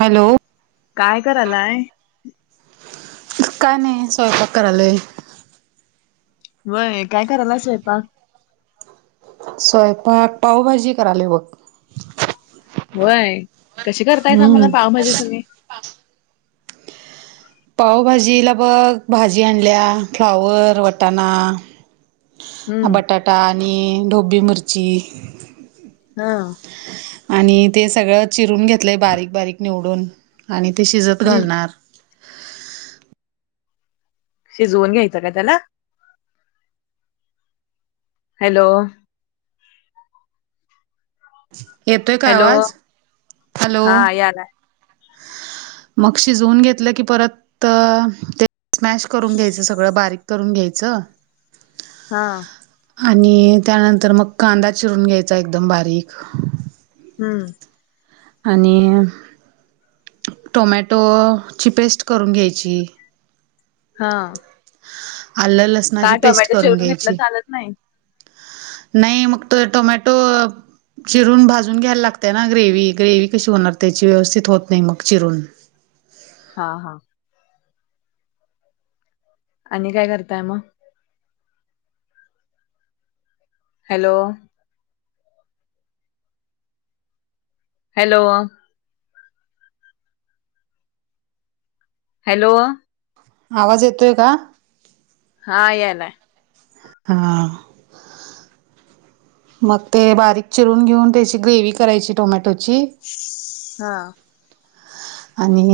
Hello. काय करायलाय? काय नाही, स्वयंपाक करालोय. होय काय करालाय स्वयंपाक? स्वयंपाक पावभाजी करालोय बघ. व्हयं कशी करताय सा, हम्म म्हण पावभाजी तुम्ही. पावभाजीला बघ भाजी आणल्या. फ्लावर, वटाणा. हम्म बटाटा आणि ढोबी मिरची हं. आणि ते सगळं चिरून घेतलंय, बारीक बारीक निवडून. आणि ते शिजत हम्म घालणार. शिजवून घ्यायचं का त्याला? हॅलो. येतोय का हॅलो आवाज हॅलो. हा यालाय मग शिजवून घेतलं की परत तर ते स्मॅश करून घ्यायचं सगळं, बारीक करून घ्यायचं. हा. आणि त्यानंतर मग, कांदा चिरून घ्यायचा एकदम बारीक. हम्म. आणि टोमॅटोची पेस्ट करून घ्यायची. हा. आलं, लसणाची का पेस्ट टोमॅटो करून चिरून घेतलं घ्यायची. चालत नाही नाही मग, तो टोमॅटो. चिरून भाजून घ्यायला लागतय ना ग्रेवी, ग्रेवी कशी होणार त्याची व्यवस्थित होत नाही मग चिरून. हा हा. आणि काय करताय मग? हॅलो, हॅलो, हॅलो, आवाज येतोय का? हा यालाय. हां.. मग ते बारीक चिरून घेऊन, त्याची ग्रेव्ही करायची टोमॅटोची. हां.. आणि,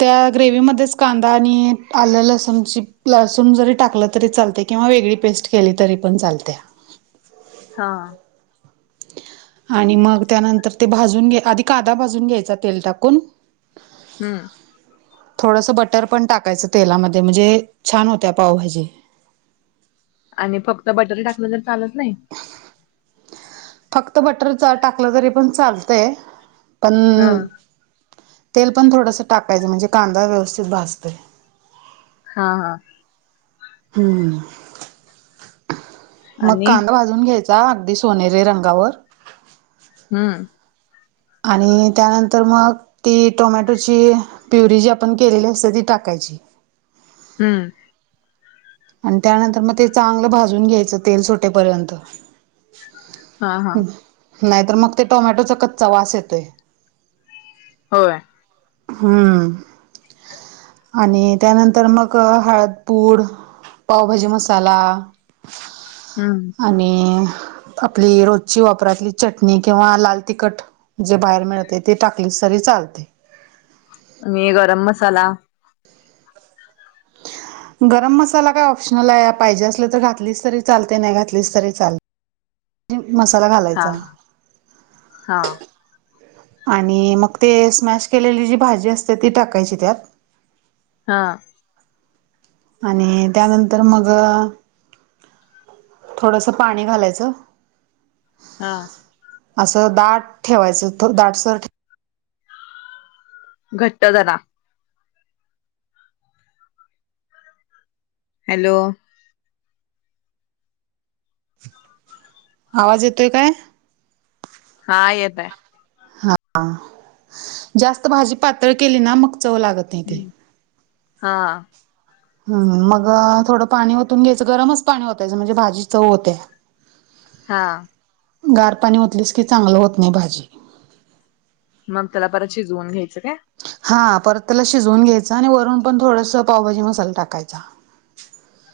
त्या ग्रेववी मध्येच कांदा आणि आलं, लसूणची लसूण जरी टाकलं तरी चालते. किंवा वेगळी पेस्ट केली तरी पण चालत्या. हां... आणि मग त्यानंतर ते भाजून घ्या, आधी कांदा भाजून घ्यायचा तेल टाकून. हम्म. थोडंसं बटर पण टाकायचं तेलामध्ये, म्हणजे छान होत्या पावभाजी. आणि फक्त बटर टाकलं, तर चालत नाही. फक्त बटर टाकलं तरी, पण चालतंय पण. हा तेल पण थोडंसं टाकायच म्हजे, कांदा व्यवस्थित भाजतोय. हां हां.. हम्म. मग आणि कांदा भाजून घ्यायचा, अगदी सोनेरी रंगावर. हम्म. आणि त्यानंतर मग, ती टोमॅटोची प्युरी जी, आपण केलेली असते ती टाकायची. हम्म. आणि त्यानंतर मग ते, चांगलं भाजून घ्यायचं तेल सुटेपर्यंत. हा हा नाही तर मग ते टोमॅटोचा कच्चा वास येतोय. होय. हम्म. आणि त्यानंतर मग हळदपूड. पावभाजी मसाला. हम्म. आणि आपली रोजची, वापरातली चटणी किंवा लाल तिखट. जे बाहेर मिळते ते, टाकलीस तरी चालते. आणि गरम मसाला. [inaudible] गरम मसाला काय ऑप्शनल आहे, पाहिजे असल तर घातलीच तरी चालते नाही घातलीच तरी चालते. मसाला हा घालायचा. हा आणि मग ते स्मॅश केलेली जी भाजी असते, ती टाकायची त्यात. हां.. आणि त्यानंतर मग. थोडंस पाणी घालायचं. आं... असं दाट ठेवायचं, दाट सर ठे घट्ट धरा. हॅलो, आवाज येतोय काय? हा येत आहे. जास्त भाजी पातळ केली ना, मग चव लागत नाही ती. हम्म हां.. हम्म मग थोडं पाणी होतून घ्यायचं गरमच पाणी ओतायचं म्हणजे भाजी चव होत्या. [inaudible] हा. गार पाणी ओतलीस की चांगलं होत नाही भाजी. मग त्याला परत शिजवून घ्यायचं काय. हा परत त्याला शिजवून घ्यायचं आणि वरून पण थोडंसं पावभाजी मसाला टाकायचा.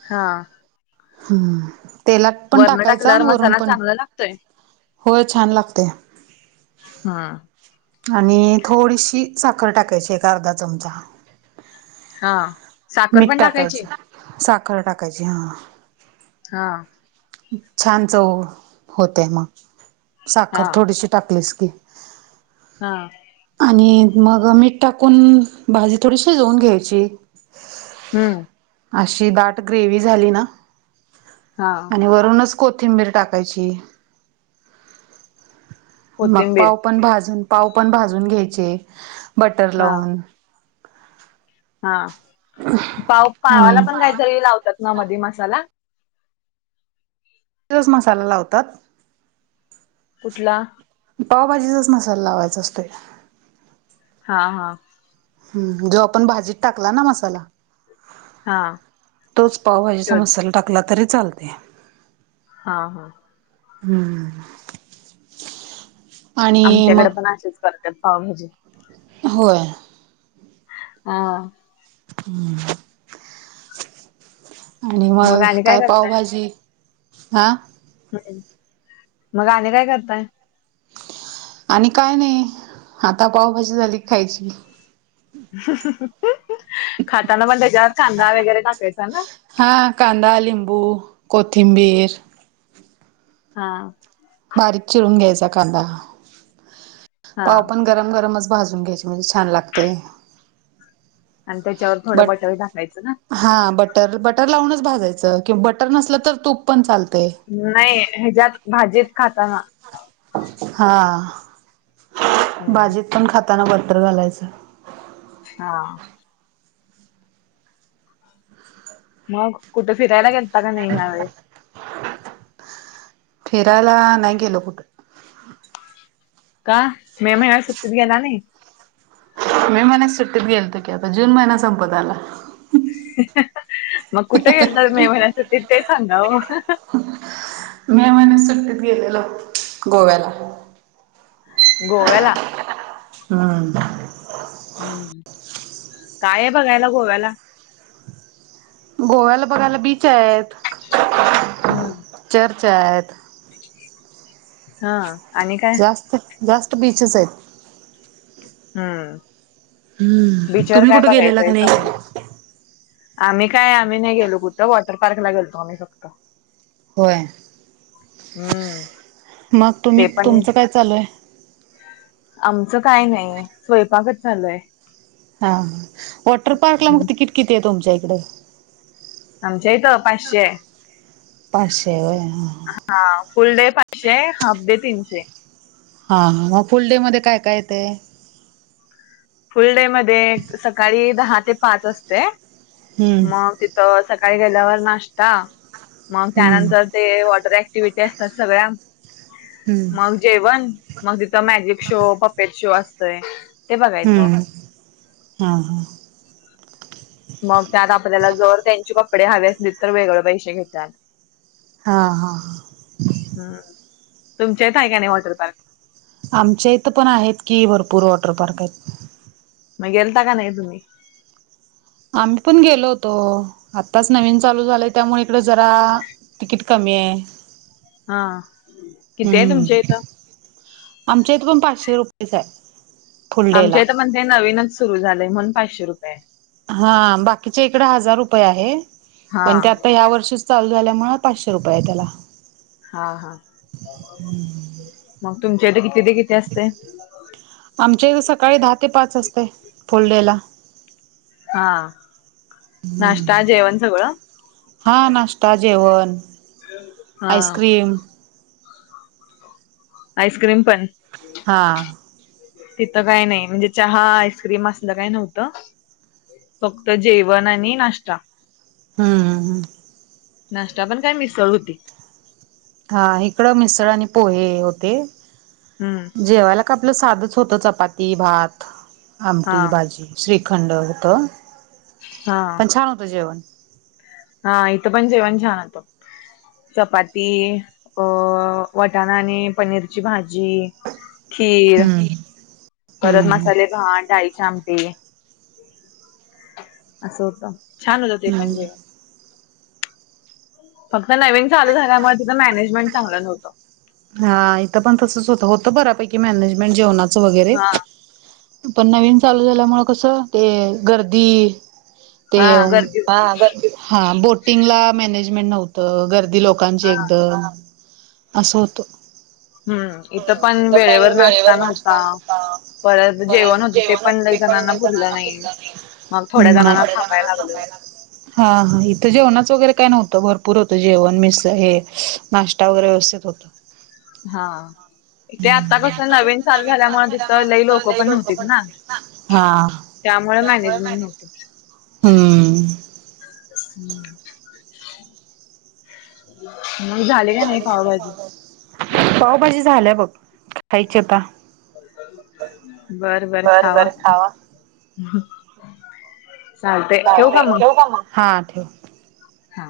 हा. हम्म तेलात पण वरण टाकायचा टाकल्यावर आणि वरून मसाला पण चांगला लागतोय होय छान लागतेय. हा. आणि थोडीशी साखर टाकायची एक अर्ध्या चमचा. हा साखर मीठ पण टाकायची? टाकायचं साखर टाकायची हा. हा. छान चव होते मग. हा साखर थोडीशी टाकलीस की. हा. आणि मग मीठ टाकून भाजी थोडी शिजवून घ्यायची. हम्म. अशी दाट ग्रेवी झाली ना. हा. आणि वरूनच कोथिंबीर टाकायची, मग कोथिंबीर पाव पण भाजून पाव पण भाजून घ्यायचे बटर हा लावून. हा. पाव-पावाला आणि पण काहीतरी लावतात ना मधी मसाला? [unintelligible] मसाला लावतात. कुठला? पावभाजीचस मसाला लावायचं असतोय. हा हा. हम्म जो आपण भाजीत टाकला ना मसाला. हा तोच पावभाजीचा तोच मसाला टाकला तरी चालतेय. हा हा. हम्म. आमच्याकडे पण असेच करतात पावभाजी. होय. हा. हम्म. आणि मग काय पावभाजी हा हम्म. मग आणि काय करताय? आणि काय नाही आता पावभाजी झाली की खायची. खाताना पण त्याच्यावर कांदा वगैरे टाकायचा ना. हा कांदा लिंबू कोथिंबीर. हा. बारीक चिरून घ्यायचा कांदा हा पाव पण गरम गरमच भाजून घ्यायची म्हणजे छान लागतय. आणि त्याच्यावर थोडं बटर टाकायचं ना. हा बटर बटर लावूनच भाजायचं किंवा बटर नसलं तर तूप पण चालतय. नाही ह्याच्यात भाजीत खाताना. हा हम्म भाजीत पण खाताना बटर घालायचं. हा. मग कुठे फिरायला गेलता का नाही यावेळे फिरायला नाही गेलो कुठ. का मे महिन्यात सुट्टीतला गेला नाही? मे महिन्यात सुट्टीत गेलतो, की आता जून महिना संपत आला. मग कुठे गेलतात मे महिन्यासाठी, ते तरी सांगा ओ. मे महिन्यात सुट्टीत गेलेलो गोव्याला. गोव्याला. हां. हम्म. काय आहे बघायला गोव्याला. गोव्याला बघायला बीच आहेत. हंम्म. चर्च आहेत. हा आणि काय. जास्त जास्त बीचच आहेत. हम्म. हम्म बीचवर तुम्ही काय कुठं गेलेला का बघायचंय? नाही? समुद्रात आम्ही काय आम्ही नाही गेलो कुठं वॉटर पार्कला गेलतो आम्ही फक्त. होय. हम्म. मग तुम्ही ते पण तुमचं काय चालू हाय? आमचं काय नाही, स्वयंपाकच चालू हाय. हा हा वॉटर पार्कला मग तिकीट किती आहे तुमच्या इकडं? आमच्या इथे पाचशे हाय. पाचशे आहे होय हा हा फुल डे पाचशे हाय, हाफ डे तीनशे. हा मग फुल डे मध्ये काय काय येतंय? फुल डे मध्ये सकाळी दहा ते पाच असतय हम्म मग. तर सकाळी गेल्यावर नाश्ता मग हम्म त्यानंतर ते वॉटर ऍक्टिव्हटी असत्यात सगळया हम्म मग. जेवण मग हिच मॅजिक शो पपेट शो असतय ते बघा हम्म. हा. हा. मग त्यात आपल्याला जर त्यांचे कपडे हवे असतील तर वेगळे पैशे घेत्यात. हा हा. हम्म तुमच्या इथं आहे का नाही वॉटर पार्क. आमच्या इथं पण आहेत की भरपूर वॉटर पार्क आहेत. म गेलता का नाही तुम्ही? आम्ही पण गेलो होतो आत्ताच नवीन चालू झाले त्यामुळे इकडे जरा तिकीट कमी आहे. हा किती हाय हम्म तुमच्या इथं? आमच्या इथ पण पाचशे रुपयेच आहे. फुल डे आमच्या ला इथ म्हण ते नवीनच सुरू झालेय म्हणून पाचशे रुपये आहे. हा बाकीच्या इकडे हजार रुपये आहे हा पण ते आता या वर्षी चालू झाल्यामुळे पाचशे रुपये आहे त्याला. हा हा मग तुमच्याडे किती ते किती असतंय? आमच्या इथ सकाळी दहा ते पाच असते फुल डे ला. हा नाश्ता जेवण सगळं. हां नाश्ता, जेवण, हा आईस्क्रीम. आईस्क्रीम पण. हा. तिथं काय नाही म्हणजे चहा आईस्क्रीम असलं काय नव्हतं. फक्त जेवण आणि नाश्ता हम्म हम्म हम्म. नाश्ता पण काय मिसळ होती. हा इकडं मिसळ आणि पोहे होते. हम्म. जेवायला का आपलं साधच होतं. चपाती, भात, हा आमटी, भाजी. श्रीखंड होतं, हा पण छान होत जेवण. हा.. इथं पण जेवण छान होत चपाती. अ वटाणा आणि पनीरची भाजी, खीर. हम्म परत हम्म मसाले भात डाळीची आमटी असं होतं. छान होत ते, पण जेवण. हम्म फक्त नवीन चालू झाल्यामुळे, तिथं मॅनेजमेंट चांगलं नव्हतं. हा इथं पण तसंच होत, होत बऱ्यापैकी मॅनेजमेंट जेवणाचं वगैरे. हा पण नवीन चालू झाल्यामुळे, कसं ते गर्दी. ते हा गर्दी हा होती गर्दी हा. बोटिंगला मॅनेजमेंट नव्हतं, गर्दी लोकांची हा एकद असं होतं. बर इथं पण वेळेवर नाश्ता नव्हता. परत जेवण होत ते, पण लैय जनाना पुरलं नाही. मग थोड्या थोडे जणांना थांबायला थांबाला लागलं. हा हा.. इथं जेवणाच वगैरे काय नव्हतं, भरपूर होतं जेवण मिसच हे. नाश्ता वगैरे व्यवस्थित होतो. हा.. ते आता कसं नवीन चालू झाल्यामुळे तिथं लई लोकं पण नव्हतीत ना. हा त्यामुळं मॅनेजमेंट नव्हतं. हम्म. हं.. मग झाली कणी पावभाजी. पावभाजी झाल्या बघ, खायची आता. बर बर खावा. चालते ठेवू चालतंय का ठेऊ कां, मग हां ठेव. हा.